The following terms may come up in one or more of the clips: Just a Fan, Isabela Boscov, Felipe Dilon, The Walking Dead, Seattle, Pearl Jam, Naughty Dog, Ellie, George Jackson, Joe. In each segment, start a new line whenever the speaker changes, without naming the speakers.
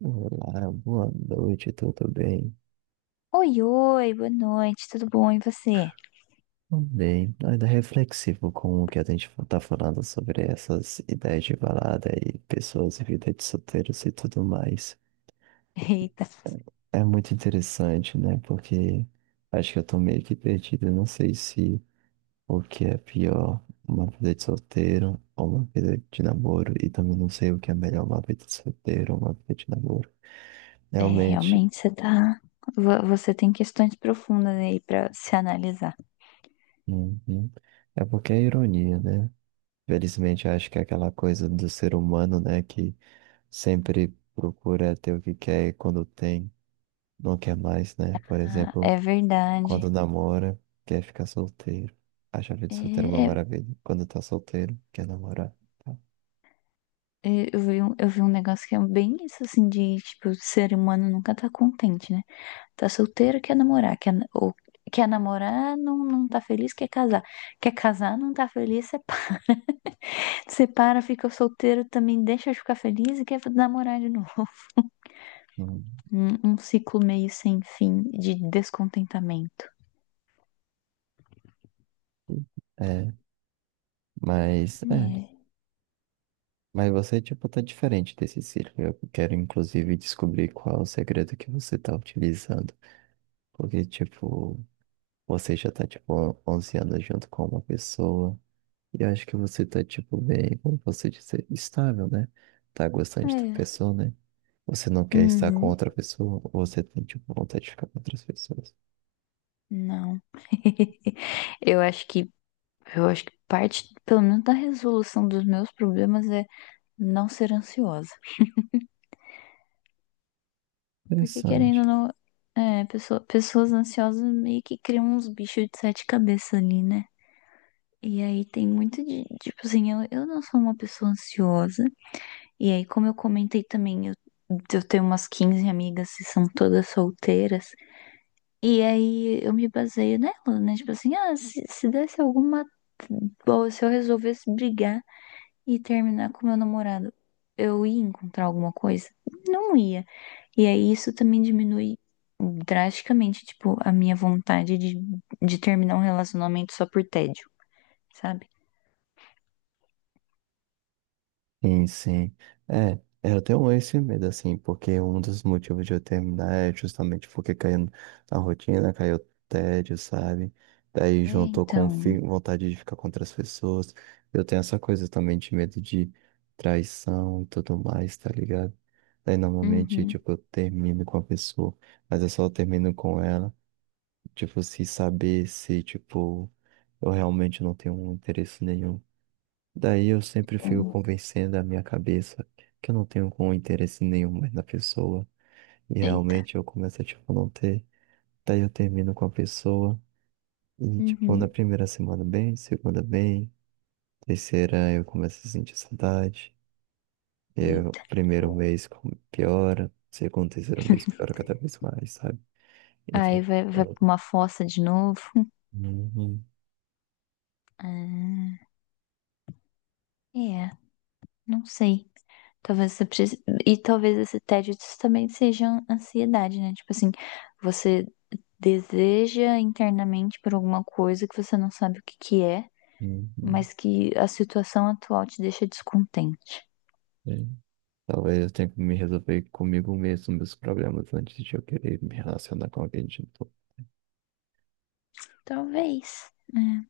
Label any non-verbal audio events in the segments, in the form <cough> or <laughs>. Olá, boa noite, tudo bem?
Oi, oi, boa noite, tudo bom? E você?
Tudo bem, ainda reflexivo com o que a gente tá falando sobre essas ideias de balada e pessoas e vida de solteiros e tudo mais.
<laughs> Eita.
É muito interessante, né? Porque acho que eu tô meio que perdido, eu não sei se o que é pior, uma vida de solteiro ou uma vida de namoro, e também não sei o que é melhor, uma vida de solteiro ou uma vida de namoro.
É,
Realmente.
realmente você tá. Você tem questões profundas aí pra se analisar.
Uhum. É porque é ironia, né? Felizmente, eu acho que é aquela coisa do ser humano, né, que sempre procura ter o que quer e quando tem, não quer mais, né? Por
Ah,
exemplo,
é verdade.
quando namora, quer ficar solteiro. Acha a vida solteira uma
É,
maravilha. Quando tá solteiro, quer namorar. Tá?
é, eu vi um negócio que é bem isso, assim, de, tipo, o ser humano nunca tá contente, né? Tá solteiro, quer namorar. Ou quer namorar, não, não tá feliz, quer casar. Quer casar, não tá feliz, separa. <laughs> Separa, fica solteiro também, deixa de ficar feliz e quer namorar de novo. <laughs>
Hum.
Um ciclo meio sem fim de descontentamento.
É, mas é,
É,
mas você tipo tá diferente desse círculo. Eu quero inclusive descobrir qual é o segredo que você tá utilizando, porque tipo você já tá, tipo, 11 anos junto com uma pessoa. E eu acho que você tá, tipo, bem, como você disse, estável, né? Tá gostando de outra
é.
pessoa, né? Você não quer estar com
Uhum.
outra pessoa, você tem, tipo, vontade de ficar com outras pessoas.
Não. <laughs> Eu acho que eu acho que parte, pelo menos, da resolução dos meus problemas é não ser ansiosa. Porque querendo
Interessante.
ou não, pessoas ansiosas meio que criam uns bichos de sete cabeças ali, né? E aí tem muito de, tipo assim, eu não sou uma pessoa ansiosa. E aí, como eu comentei também, eu tenho umas 15 amigas que são todas solteiras. E aí eu me baseio nela, né? Tipo assim, ah, se desse alguma. Bom, se eu resolvesse brigar e terminar com meu namorado, eu ia encontrar alguma coisa? Não ia. E aí isso também diminui drasticamente, tipo, a minha vontade de terminar um relacionamento só por tédio, sabe?
Sim, sim. É, eu tenho esse medo, assim, porque um dos motivos de eu terminar é justamente porque caiu na rotina, caiu tédio, sabe? Daí
É,
juntou com
então.
vontade de ficar com outras pessoas. Eu tenho essa coisa também de medo de traição e tudo mais, tá ligado? Daí normalmente,
Uhum.
tipo, eu termino com a pessoa, mas eu só termino com ela, tipo, se saber se, tipo, eu realmente não tenho interesse nenhum. Daí eu sempre fico
Uhum.
convencendo a minha cabeça que eu não tenho com interesse nenhum mais na pessoa. E
Eita.
realmente eu começo a, tipo, não ter. Daí eu termino com a pessoa. E, tipo, na
Uhum.
primeira semana bem, segunda bem, terceira eu começo a sentir saudade. Eu,
Eita.
primeiro mês piora, segundo, terceiro mês piora
<laughs>
cada vez mais, sabe?
Aí
Então,
vai
eu-
pra uma fossa de novo.
Uhum,
Ah, é, não sei. Talvez você precise. E talvez esse tédio também seja ansiedade, né? Tipo assim, você deseja internamente por alguma coisa que você não sabe o que que é,
uhum,
mas que a situação atual te deixa descontente.
é. Talvez eu tenha que me resolver comigo mesmo meus problemas antes de eu querer me relacionar com alguém de novo.
Talvez, né?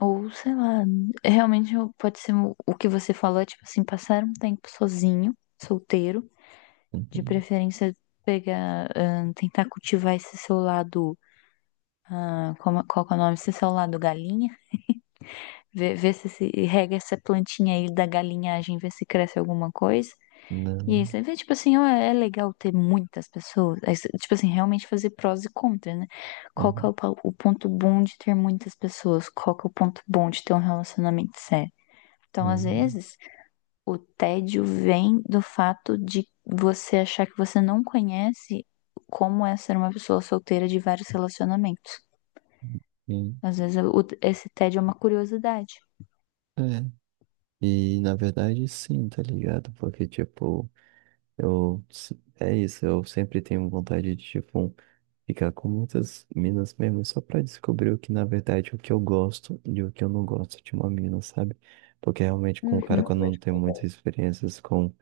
Ou sei lá, realmente pode ser o que você falou, é tipo assim, passar um tempo sozinho, solteiro, de
Uhum.
preferência pegar, tentar cultivar esse seu lado. Qual que é o nome? Esse seu lado galinha, ver se rega essa plantinha aí da galinhagem, ver se cresce alguma coisa.
Não.
Isso, aí vê, tipo assim, ó, é legal ter muitas pessoas, tipo assim, realmente fazer prós e contras, né? Qual que é
Uhum.
o ponto bom de ter muitas pessoas? Qual que é o ponto bom de ter um relacionamento sério? Então, às
Uhum.
vezes, o tédio vem do fato de você achar que você não conhece como é ser uma pessoa solteira de vários relacionamentos.
Uhum.
Às vezes, esse tédio é uma curiosidade.
É. E na verdade sim, tá ligado? Porque tipo, eu se- é isso, eu sempre tenho vontade de tipo ficar com muitas minas mesmo só pra descobrir o que na verdade o que eu gosto e o que eu não gosto de uma mina, sabe? Porque realmente com o cara
Uhum,
quando não tem muitas experiências com...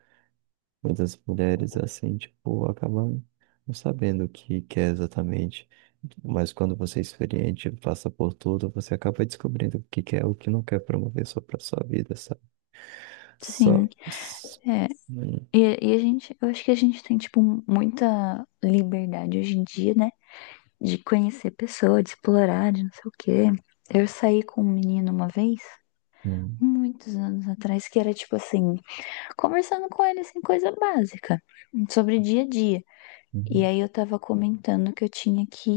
Mas as mulheres, assim, tipo, acabam não sabendo o que que é exatamente. Mas quando você é experiente, passa por tudo, você acaba descobrindo o que quer, o que não quer promover só para sua vida, sabe? Só.
sim, é.
Hum,
E, e a gente, eu acho que a gente tem, tipo, muita liberdade hoje em dia, né? De conhecer pessoas, de explorar, de não sei o quê. Eu saí com um menino uma vez,
hum,
muitos anos atrás, que era tipo assim, conversando com ele, assim, coisa básica, sobre dia a dia. E
hum.
aí eu tava comentando que eu tinha que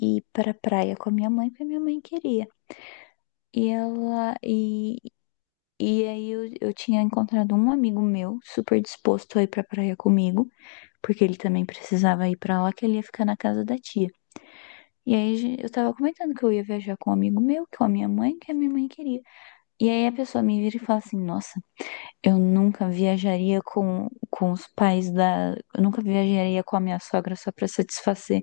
ir pra praia com a minha mãe, porque a minha mãe queria. E ela, e, e aí eu tinha encontrado um amigo meu, super disposto a ir pra praia comigo, porque ele também precisava ir pra lá, que ele ia ficar na casa da tia. E aí eu tava comentando que eu ia viajar com um amigo meu, com a minha mãe, que a minha mãe queria. E aí a pessoa me vira e fala assim, nossa, eu nunca viajaria com os pais da. Eu nunca viajaria com a minha sogra só pra satisfazer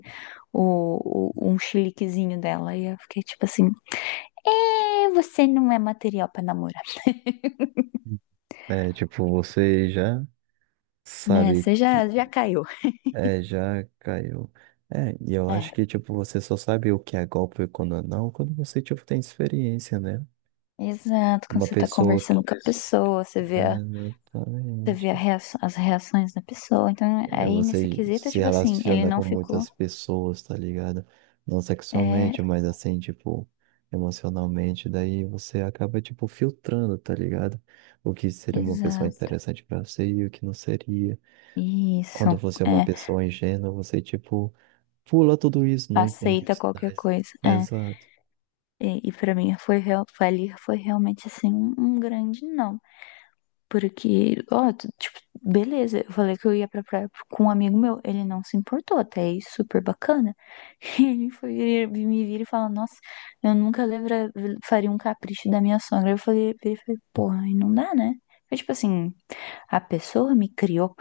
um chiliquezinho dela. E eu fiquei tipo assim: é, você não é material pra namorar.
É, tipo, você já
Né?
sabe
Você
que.
já caiu.
É, já caiu. É, e eu acho
É,
que, tipo, você só sabe o que é golpe e quando não, quando você, tipo, tem experiência, né?
exato. Quando
Uma
você tá
pessoa
conversando
que.
com a pessoa,
É,
você
exatamente.
vê as reações da pessoa. Então,
É,
aí nesse
você
quesito,
se
tipo assim, ele
relaciona
não
com
ficou.
muitas pessoas, tá ligado? Não sexualmente,
É,
mas assim, tipo, emocionalmente. Daí você acaba, tipo, filtrando, tá ligado? O que seria uma pessoa
exato.
interessante pra você e o que não seria.
Isso.
Quando você é uma
É,
pessoa ingênua, você, tipo, pula tudo isso, não entende
aceita
os
qualquer
sinais.
coisa. É.
Exato.
E para mim foi realmente assim um grande não. Porque, ó, tipo, beleza, eu falei que eu ia pra praia com um amigo meu, ele não se importou, até aí super bacana. <laughs> E ele me vir e falar, nossa, eu nunca, lembra, faria um capricho da minha sogra. Ele falei, porra, aí não dá, né? Mas, tipo assim, a pessoa me criou.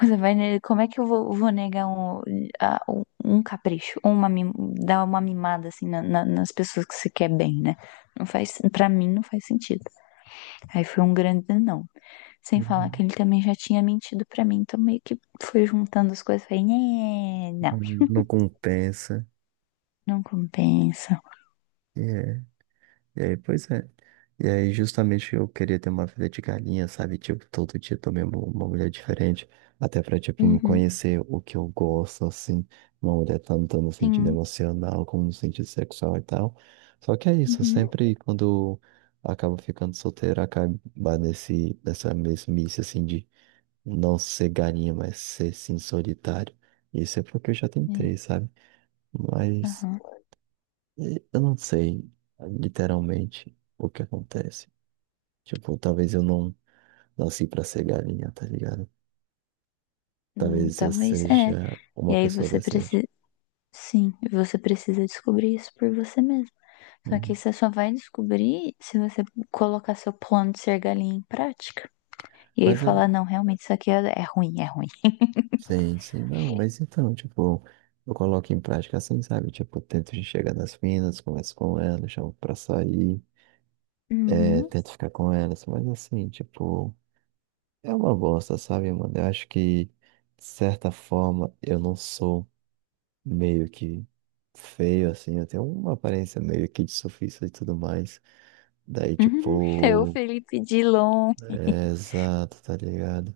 Você vai, como é que eu vou negar um capricho, ou uma, dar uma mimada assim, nas pessoas que você quer bem, né? Para mim não faz sentido. Aí foi um grande não. Sem falar que
Uhum.
ele também já tinha mentido pra mim, então meio que foi juntando as coisas, falei: "Nhê, não,
Não compensa.
não compensa."
É. E aí, pois é. E aí, justamente eu queria ter uma vida de galinha, sabe? Tipo, todo dia eu mesmo uma mulher diferente, até pra, tipo, me
Uhum,
conhecer o que eu gosto, assim. Uma mulher tanto no sentido
sim,
emocional como no sentido sexual e tal. Só que é isso,
uhum,
sempre quando eu acabo ficando solteiro, acaba nessa mesmice, assim, de não ser galinha, mas ser, sim, solitário. Isso é porque eu já
é,
tentei, sabe? Mas.
aham.
E eu não sei, literalmente, o que acontece. Tipo, talvez eu não nasci pra ser galinha, tá ligado? Talvez eu
Talvez é.
seja
E
uma
aí
pessoa
você
decente.
precisa, sim, você precisa descobrir isso por você mesmo. Só que
Uhum.
você só vai descobrir se você colocar seu plano de ser galinha em prática. E aí
Mas é,
falar, não, realmente isso aqui é ruim, é ruim.
sim, sim, não, mas então, tipo, eu coloco em prática assim, sabe? Tipo, eu tento chegar nas minas, converso com elas, chamo pra sair,
Uhum. <laughs>
tento ficar com elas, mas assim, tipo, é uma bosta, sabe, mano? Eu acho que, de certa forma, eu não sou meio que feio, assim, eu tenho uma aparência meio que de surfista e tudo mais. Daí,
Uhum. Eu,
tipo.
Felipe Dilon.
É, exato, tá ligado?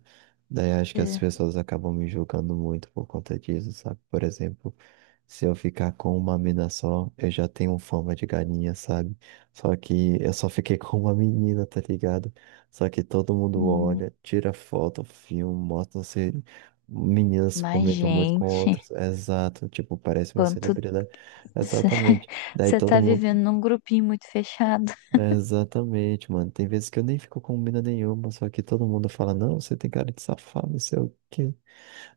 Daí acho que as
É.
pessoas acabam me julgando muito por conta disso, sabe? Por exemplo, se eu ficar com uma mina só, eu já tenho fama de galinha, sabe? Só que eu só fiquei <laughs> com uma menina, tá ligado? Só que todo mundo
Hum,
olha, tira foto, filma, mostra se meninas
Mas,
comentam muito com
gente,
outras. Exato, tipo, parece uma
quanto
celebridade.
<laughs>
Exatamente. Daí
você
todo
tá
mundo
vivendo num grupinho muito fechado.
é, exatamente, mano. Tem vezes que eu nem fico com mina nenhuma, só que todo mundo fala, não, você tem cara de safado, não sei o quê.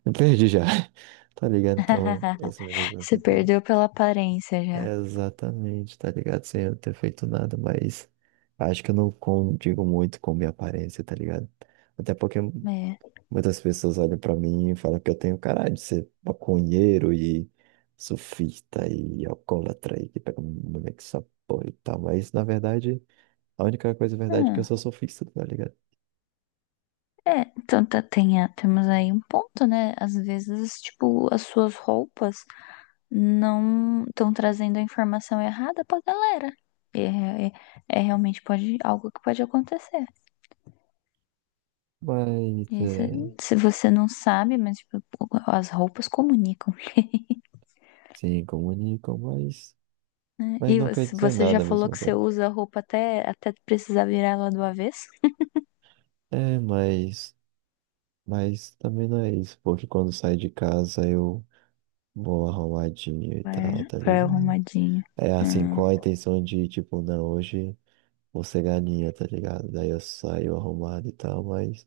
Eu perdi já, <laughs> tá ligado? Então,
<laughs>
as minas
Você
assim tem um...
perdeu pela aparência
É,
já.
exatamente, tá ligado? Sem eu ter feito nada, mas acho que eu não condigo muito com minha aparência, tá ligado? Até porque
É.
muitas pessoas olham pra mim e falam que eu tenho cara de ser maconheiro e sufista e alcoólatra e que pega mulher que só porra e tal, mas na verdade... A única coisa verdade é que eu
Ah,
sou sofista, tá ligado?
é, então tá, temos aí um ponto, né? Às vezes, tipo, as suas roupas não estão trazendo a informação errada pra galera. É, é, é, realmente pode, algo que pode acontecer.
Mas,
E se,
é,
se você não sabe, mas tipo, as roupas comunicam. <laughs>
sim, comunicam, mas,
Né?
mas
E
não quer
você
dizer
você já
nada ao
falou
mesmo
que você
tempo.
usa a roupa até precisar virar ela do avesso?
É, mas também não é isso, porque quando saio de casa eu vou arrumadinho e
Vai,
tal, tá
vai
ligado?
arrumadinho.
É assim,
Hum.
com a intenção de, tipo, não, hoje vou ser galinha, tá ligado? Daí eu saio arrumado e tal, mas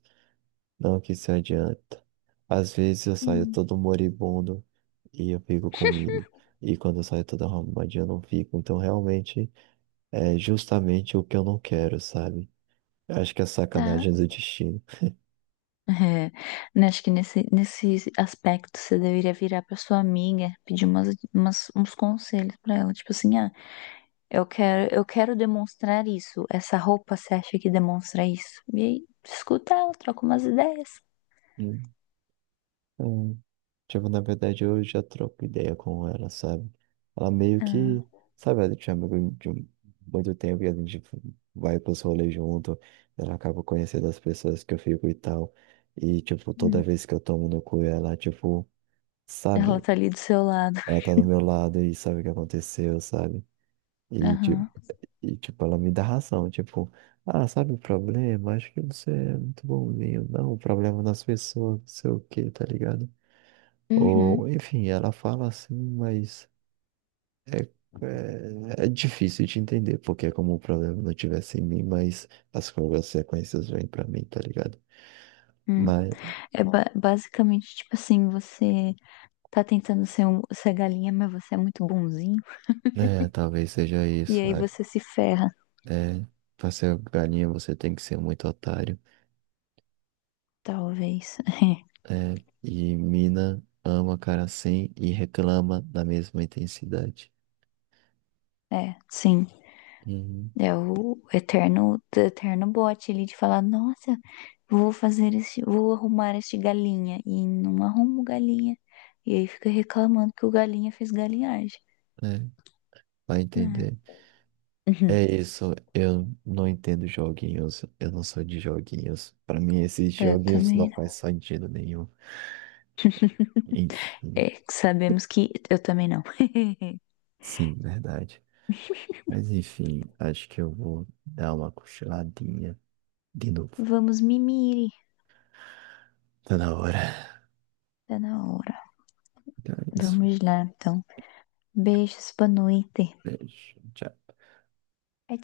não que se adianta. Às vezes eu saio
Hum,
todo moribundo e eu fico comigo. E quando eu saio todo arrumadinho eu não fico. Então realmente é justamente o que eu não quero, sabe? Eu acho que é
Tá.
sacanagem do destino.
É, né, acho que nesse aspecto você deveria virar pra sua amiga, pedir uns conselhos pra ela. Tipo assim, eu quero demonstrar isso. Essa roupa, você acha que demonstra isso? E aí, escuta ela, troca umas ideias.
Hum. É. Tipo, na verdade eu já troco ideia com ela, sabe? Ela meio
Ah,
que, sabe, ela tinha amigo de um, muito tempo e a gente vai pros rolês junto. Ela acaba conhecendo as pessoas que eu fico e tal. E, tipo, toda
hum.
vez que eu tomo no cu ela, tipo.
Ela
sabe?
tá ali do seu lado.
Ela tá do meu lado e sabe o que aconteceu, sabe? E tipo,
Aham.
e tipo, ela me dá razão, tipo, ah, sabe o problema? Acho que você é muito bonzinho, não, o problema é das pessoas, não sei o quê, tá ligado? Ou,
Uhum.
enfim, ela fala assim, mas é, é difícil de entender, porque é como o problema não tivesse em mim, mas as consequências vêm pra mim, tá ligado?
Hum.
Mas,
É basicamente, tipo assim, você tá tentando ser galinha, mas você é muito bonzinho.
é, talvez seja
E
isso,
aí
sabe?
você se ferra,
É, pra ser galinha você tem que ser muito otário.
talvez. <laughs>
É, e mina ama cara assim e reclama da mesma intensidade.
É, sim.
Uhum,
É o eterno, eterno bote ali de falar, nossa, vou arrumar este galinha. E não arrumo galinha. E aí fica reclamando que o galinha fez galinhagem.
é, vai
Ah,
entender.
uhum.
É isso, eu não entendo joguinhos, eu não sou de joguinhos. Pra mim, esses
Eu
joguinhos não
também
faz
não.
sentido nenhum. Enfim,
É, sabemos que eu também não.
sim, verdade. Mas enfim, acho que eu vou dar uma cochiladinha de
<laughs>
novo.
Vamos mimir.
Tá na hora.
Tá na hora.
Então é isso.
Vamos lá, então. Beijos, boa noite.
Beijo. Tchau.